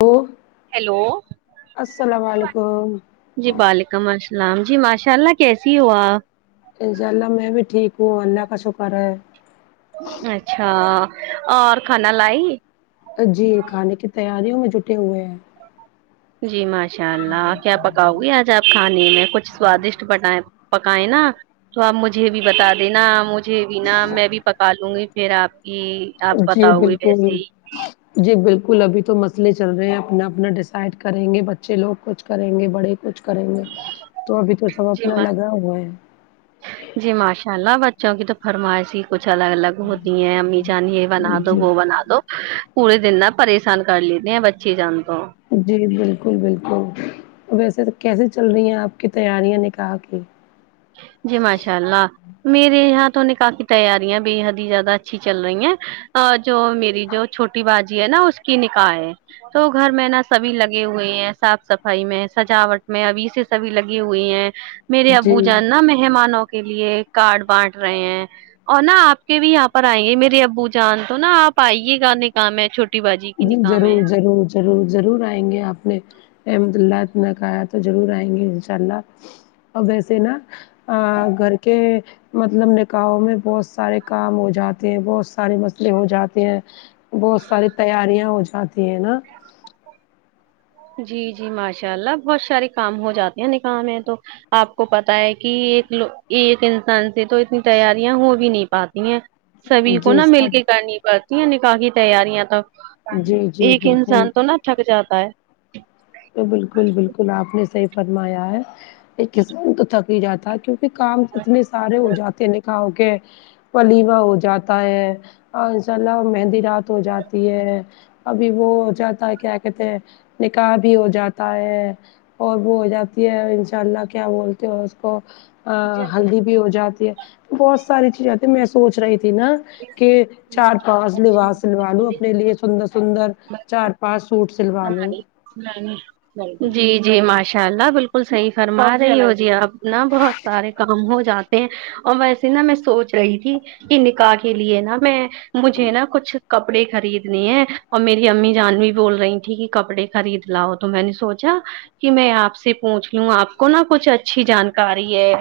hello hello السلام علیکم جی وعلیکم السلام جی ماشاء اللہ کیسی ہوآپ ان شاء اللہ میں بھی ٹھیک ہوں اللہ کا شکر ہے اچھا اور کھانا لائی جی کھانے کی تیاریوں میں جٹے ہوئے ہیں جی ماشاء اللہ کیا پکاؤ گی آج آپ کھانے میں کچھ سوادشٹ بنائے پکائے نا تو آپ مجھے بھی بتا دینا مجھے بھی نا میں بھی پکا لوں گی پھر آپ کی آپ جی بتاؤ گے ویسے بالکل ہی جی بالکل ابھی تو مسلے چل رہے ہیں اپنا اپنا ڈسائڈ کرینگے بچے لوگ کچھ کریں گے بڑے کچھ کریں گے تو ابھی تو سب جی اپنا ما لگا ہوا ہے جی ماشاء اللہ بچوں کی تو فرمائش ہی کچھ الگ الگ ہوتی ہیں امی جان یہ بنا دو جی وہ بنا دو پورے دن نہ پریشان کر لیتے ہیں بچے جان تو جی بالکل بالکل ویسے تو کیسے چل رہی ہیں آپ کی تیاریاں نکاح کی جی ماشاء اللہ میرے یہاں تو نکاح کی تیاریاں بے حد ہی زیادہ اچھی چل رہی ہیں جو میری جو چھوٹی باجی ہے نا اس کی نکاح ہے تو گھر میں نا سبھی لگے ہوئے ہیں صاف صفائی میں سجاوٹ میں ابھی سے سبھی لگی ہوئی ہیں میرے ابو جی جان نا مہمانوں کے لیے کارڈ بانٹ رہے ہیں اور نا آپ کے بھی یہاں پر آئیں گے میرے ابو جان تو نا آپ آئیے گانے کام ہے چھوٹی باجی کی جی نکاح ہے ضرور ضرور ضرور ضرور آئیں گے آپ نے احمد اللہ نا کہا تو ضرور آئیں گے انشاء اللہ ا ویسے نا ا گھر کے مطلب نکاحوں میں بہت سارے کام ہو جاتے ہیں بہت سارے مسلے ہو جاتے ہیں بہت ساری تیاریاں ہو جاتی ہیں نا جی جی ماشاء اللہ بہت سارے کام ہو جاتے ہیں نکاح ہے تو آپ کو پتا ہے کہ ایک کو ایک انسان سے تو اتنی تیاریاں ہو بھی نہیں پاتی ہیں سبھی کو جی نا مل سب کے کرنی پڑتی ہیں نکاح کی تیاریاں تو جی جی ایک بالکل انسان تو نا تھک جاتا ہے بالکل بالکل آپ نے صحیح فرمایا ہے ایک انسان تو تھک ہی جاتا کیوں کام اتنے سارے ہو جاتے ہیں نکاؤ کے ولیمہ ہو جاتا ہے اور انشاء اللہ مہندی رات ہو جاتی ہے ابھی وہ جاتا ہے کیا کہتے ہیں نکاح بھی ہو جاتا ہے اور بھی ہو جاتی ہے انشاء اللہ کیا بولتے ہو اس کو ا ہے ہلدی بھی ہو جاتی ہے بہت ساری چیزیں میں سوچ رہی تھی نا کہ چار پانچ لباس سلوا لو اپنے لیے سندر سندر چار پانچ سوٹ سلوا لو جی جی ماشاء اللہ بالکل کل صحیح فرما رہی ہو جی آپ ن بہت سارے کام ہو جاتے ہیں اور ویسے نا میں سوچ رہی تھی کہ نکاح کے لیے نا میں مجھے نا کچھ کپڑے خریدنے ہیں اور میری امی جان بول رہی تھی ٹھیک ہے کپڑے خرید لاؤ تو میں نے سوچا کہ میں آپ سے پوچھ لوں آپ کو نہا کچھ اچھی جانکاری ہے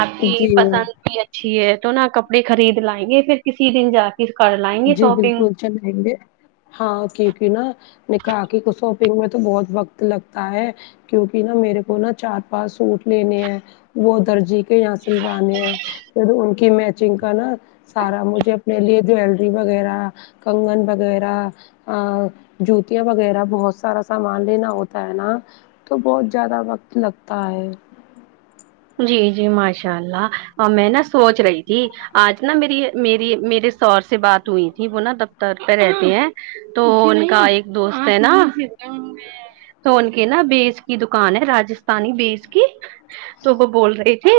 آپ کی جی پسند بھی اچھی ہے تو نا کپڑے خرید لائیں گے پھر کسی دن جا کے پھر کر لائیں گے شاپنگ چل لینگے ہاں کیونکہ نا نکاح کو شاپنگ میں تو بہت وقت لگتا ہے کیونکہ نا میرے کو نا چار پانچ سوٹ لینے ہیں وہ درجی کے یہاں سلوانے ہیں پ ان کی میچنگ کا نا سارا مجھے اپنے لیے جیل وغیرہ کنگن وغیرہ ا جوتیاں وغیرہ بہت سارا سامان لینا ہوتا ہے نا تو بہت زیادہ وقت لگتا ہے جی جی ماشاء اللہ میں نا سوچ رہی تھی آج نا میری میری میرے سور سے بات ہوئی تھی وہ نا دفتر پہ رہتے ہیں تو ان کا ایک دوست ہے نا تو ان کے نا بیس کی دکان ہے رجستھانی بیس کی تو وہ بول رہی تھی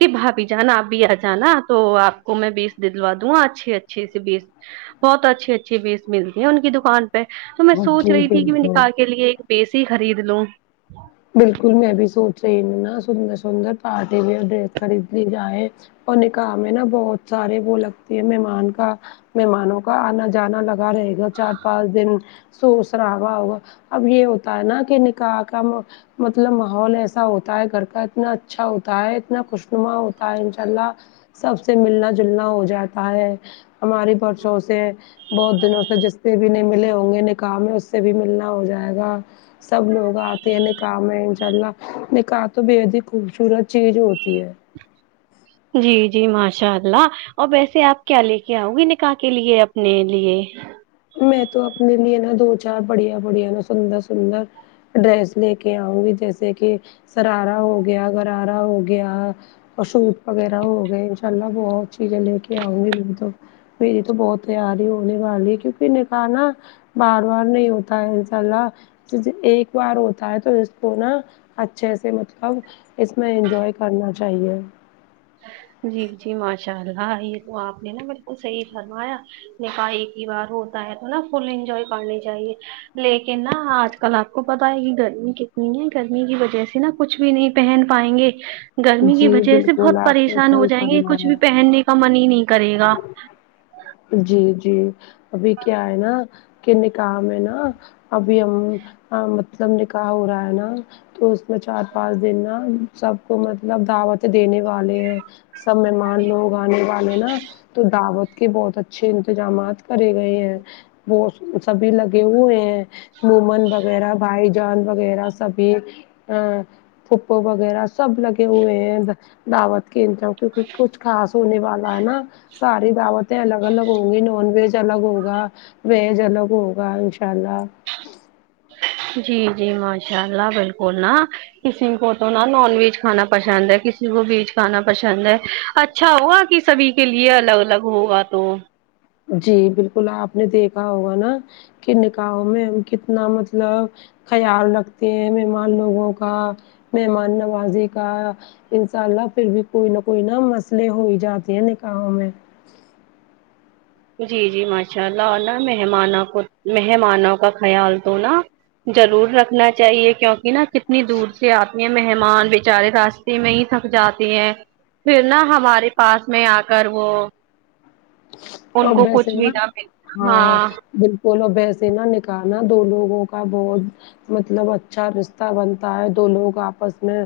کہ بھابھی جان آب بھی آ جانا تو آپ کو میں بیس دلوا دوں گا اچھے اچھے سے بیس بہت اچھے اچھے بیس ملتی ہیں ان کی دکان پ تو میں سوچ جی رہی تھی کہ میں بالکل نکاح کے لیے ایک بیسی خرید لوں بالکل میں بھی سوچ رہی ہوں نا سندر سندر پارٹی ویر ڈریس خرید لی جائے اور نکاح میں نا بہت سارے وہ لگتی ہیں مہمان کا مہمانوں کا آنا جانا لگتا رہے گا چار پانچ دن سور سرابا ہوگا اب یہ ہوتا ہے نا کہ نکاح کا مطلب ماحول ایسا ہوتا ہے گھر کا اتنا اچھا ہوتا ہے اتنا خوشنما ہوتا ہے انشاء اللہ سب سے ملنا جھول نہ ہو جاتا ہے ہماری بچوں سے بہت دنوں سے جس سے بھی نہیں ملے ہوں گے نکاح میں اس سے بھی ملنا ہو جائے گا سب لوگ آتے ہیں نکا ح میں ان شاء اللہ نکاح تو بے حد ہی خوبصورت چیز ہوتی ہے جی جی ماشاء اللہ ا ویسے آپ کیا لے کے آؤ گی نکاح کے لیے اپنے لیے میں تو اپنے لیے نا دو چار بڑیا بڑیا نا سندر سندر ڈریس لے کے آؤں گی جیسے کہ سرارا ہو گیا گغرارا ہو گیا اور شوٹ وغیرہ ہو گئے انشاء اللہ بہت چیزیں لے کے آؤں گی میں تو میری تو بہت تیار ہی ہونے والی ہے کیونکہ نکاح نا بار بار نہیں ہوتا ہے انشاء اللہ ج ایک بار ہوتا ہے تو اس کو نا اچھے سے مطلب اس میں انجوائے کرنا چاہیے جی جی ماشاء اللہ یہ تو آپ نے نا بالکل صحیح فرمایا نکاح ایک ہی بار ہوتا ہے تو نا فل انجوائے کرنی چاہیے لیکن نا آج کل آپ کو پتا ہے کہ گرمی کتنی ہے گرمی کی وجہ سے نا کچھ بھی نہیں پہن پائیں گے گرمی کی جی وجہ سے بالکل بہت آپ پریشان نے ہو صحیح جائیں گے کچھ فرمایا بھی پہننے کا من ہی نہیں کرے گا جی جی ابھی کیا ہے نہ کے نکاح میں نا ابھی ہم مطلب نکاح ہو رہا ہے نا تو اس میں چار پانچ دن نا سب کو مطلب دعوت دینے والے ہیں سب مہمان لوگ آنے والے نا تو دعوت کے بہت اچھے انتظامات کرے گئے ہیں وہ سبھی لگے ہوئے ہیں نومان وغیرہ بھائی جان وغیرہ سبھی پھو پو وغیرہ سب لگے ہوئے ہیں دعوت کے کیونکہ کچھ خاص ہونے والا ہے نا ساری دعوتیں الگ الگ ہوں گی نان ویج الگ ہوگا و یچ الگ ہوگا انشاء اللہ جی جی ماشاء اللہ بالکل نا کسی کو تو نا نان ویج کھانا پسند ہے کسی کو ویج کھانا پسند ہے اچھا اچھا ہوا کہ سبھی کے لیے الگ الگ ہوگا تو جی بالکل آپ نے دیکھا ہوگا نا کہ نکاحوں میں ہم کتنا مطلب خیال رکھتے ہیں مہمان لوگوں کا مہمان نوازی کا انشاء اللہ پھر بھی کوئی نہ کوئی نہ مسئلے ہو ہی جاتے ہیں نکاحوں میں جی جی ماشاء اللہ اور نہ مہمانوں کو مہمانوں کا خیال تو نا ضرور رکھنا چاہیے کیونکہ نا کتنی دور سے آ تے یہ مہمان بےچارے راستے میں ہی تھک جاتے ہیں پھر نا ہمارے پاس میں آ کر وہ ان اور کو ویسے کچھ نا بھی نہ مل ہاں بالکل بولو و یسے نہ نکا ح دو لوگوں کا بہت مطلب اچھا رشتہ بنتا ہے دو لوگ آپس میں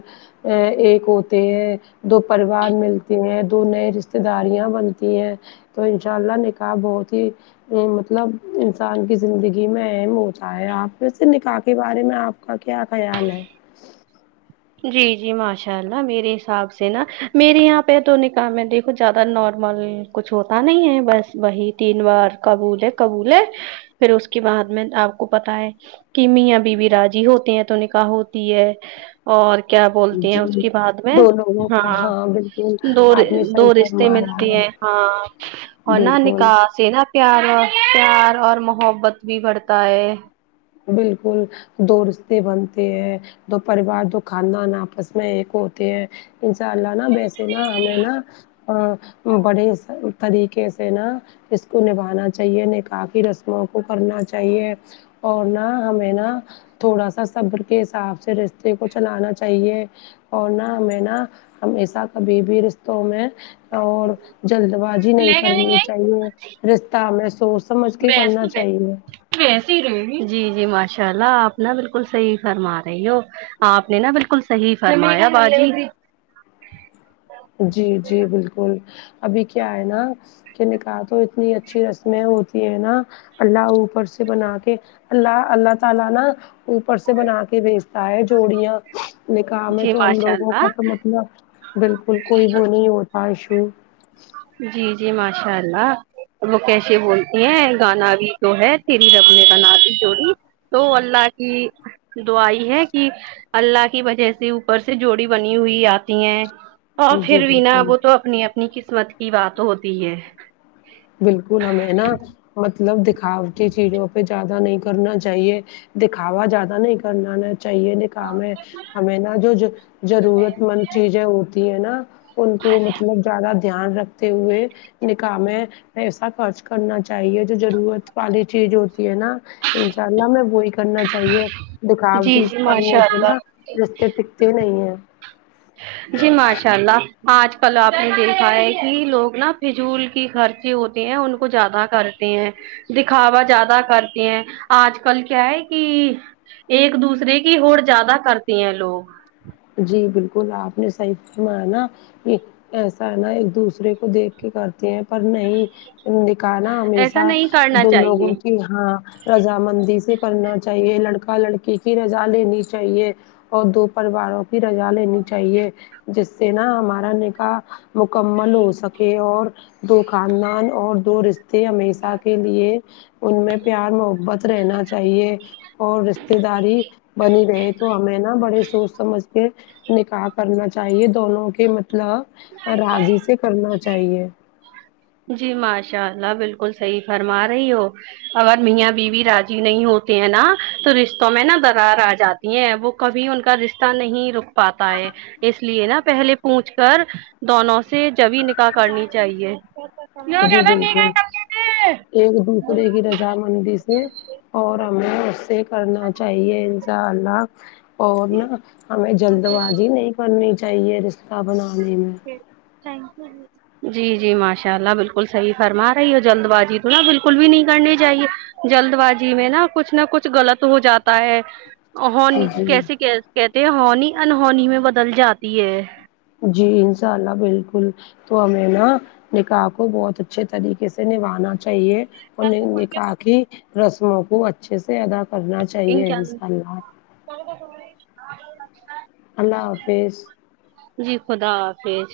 ایک ہوتے ہیں دو پریوار ملتے ہیں دو نئے رشتے داریاں بنتی ہیں تو ان شاء اللہ نکاح بہت ہی نہیں مطلب انسان کی زندگی میں اہم ہوتا ہے آپ کیسے نکاح کے بارے میں آپ آپ کا کیا خیال ہے جی جی ماشاء اللہ میرے حساب سے نا میرے یہاں پہ تو نکاح میں دیکھو کچھ زیادہ نارمل کچھ ہوتا نہیں ہے بس وہی تین بار قبول ہے قبول ہے پھر اس کے بعد میں آپ کو پتا ہے کی میاں بیوی را ضی ہوتے ہیں تو نکاح ہوتی ہے اور کیا بولتی ہیں اس جی کی بعد میں دو لوگوں کا ہاں بالکل دو آپ نے صحیح دو رشتے فرمایا ملتے ہے ہاں اورنا بالکل نکاح سے نا پیار او پیار اور محبت بھی بڑھتا ہے بالکل دو رشتے بنتے ہیں دو پریوار دو خاندان آپس میں ایک ہوتے ہیں انشاء اللہ نا یسے نا ہم ہے نا ہ بڑے طریقے سے نا اس کو نبھانا چاہیے نکاح کی رسموں کو کرنا چاہیے اور نہ ہمیں نہ تھوڑا سا صبر کے حساب سے رستے کو چلانا چاہیے اور نہ ہمیں نہ ہمیشہ کبھی بھی رشتوں میں اور جلد بازی نہیں کرنی چاہیے رشتہ ہمیں سوچ سمجھ کے کرنا چاہیے تو ایسے ہی رہینگی جی جی ماشاء اللہ آپ نہ بالکل صحیح فرما رہی ہو آپ نے نہ بالکل صحیح فرمایا باجی جی جی بالکل ابھی کیا ہے نا کے نکاح تو اتنی اچھی رسمیں ہوتی ہے نا اللہ اوپر سے بنا کے الله اللہ تعالی نا اوپر سے بنا کے بھیچتا ہے جوڑیاں نکاح میں جی تو ہم ماشاء لوگوں کا اللہ تو مطلب بالکل کوئی وہ نہیں ہوتا ایشو جی جی ماشاء اللہ وہ کیسے بولتی ہیں گانا بھی جو ہے تیری رب نے بنا دی جوڑی تو اللہ کی دعا آئی ہے کہ اللہ کی وجہ سے اوپر سے جوڑی بنی ہوئی آتی ہیں اور پھر جی ونا بالکل وہ تو اپنی اپنی قسمت کی بات ہوتی ہے بالکل ہمیں نا مطلب دکھاوتی چیزوں پہ زیادہ نہیں کرنا چاہیے دکھاوا زیادہ نہیں کرنا نا چاہیے نکاح میں ہمیں نا جو ضر ضرورت مند چیزیں ہوتی ہے نا ان کو مطلب زیادہ دھیان رکھتے ہوئے نکاح میں پیسا خرچ کرنا چاہیے جو ضرورت والی چیز ہوتی ہے نا انشاء اللہ میں وہی کرنا چاہیے جی دکھاوٹی جی کرنے ماشاء سے اللہ نا رستے ٹکتے نہیں ہیں جی ماش اشاء اللہ آج کل آپ نے دیکھا ہے کہ لوگ نا فضول کی خرچے ہوت تے ہیں ان کو زیادہ کرتے ہیں دکھاوا زیادہ کرتے ہیں آج کل کیا ہے کی ایک دوسرے کی ہوڑ زیادہ کرتی ہیں لوگ جی بالکل آپ نے صحیح فما نا ایسا ہے نا ایک دوسرے کو دیکھ کے کرتے ہیں پر نہیں نکاح نہ ایسا ہمیشہ نہیں کرنا دو لوگوں چاہیے کی ہاں رضا مندی سے کرنا چاہیے لڑکا لڑکی کی رضا لینی چاہیے اور دو پریواروں کی رضا لینی چاہیے جس سے نا ہمارا نکاح مکمل ہو سکے اور دو خاندان اور دو رشتے ہمیشہ کے لیے ان میں پیار محبت رہنا چاہیے اور رشتے داری بنی رہے تو ہمیں نا بڑے سوچ سمج نکاح کرنا چاہیے دونوں کے مطلب راضی سے کرنا چاہیے جی ماشاء اللہ بالکل صحیح فرما رہی ہو اگر میاں بیوی راضی نہیں ہوتے ہیں نا تو رشتوں میں نا درار آ جا تی وہ کبھی ان کا رشتہ نہیں رک پاتا ہے اس لیے نا پہلے پوچھ کر دونوں سے جبھی نکاح کرنی چاہیے جی بالکل ایک دوسرے کی رضامندی سے اور ہمیں اس سے کرنا چاہیے انساء اللہ اور نہ ہمیں جلد باجی نہیں کرنی چاہیے رشتہ بنانے میں تھینک یو جی جی ماشاء اللہ بالکل صحیح فرما رہی ہو جلد باجی تو نا بالکل بھی نہیں کرنی چاہیے جلد باجی میں نا کچھ نہ کچھ غلط ہو جاتا ہے ہونی جی کیسے کہتے ہیں ہونی انہونی میں بدل جاتی ہے جی انساء اللہ بالکل تو ہمیں نا نکاح کو بہت اچھے طریقے سے نبھانا چاہیے انہیں نکاح کی رسموں کو اچھے سے ادا کرنا چاہیے انساء اللہ کو تو آ لگتا [unintelligible] اللہ حافظ جی خدا حافظ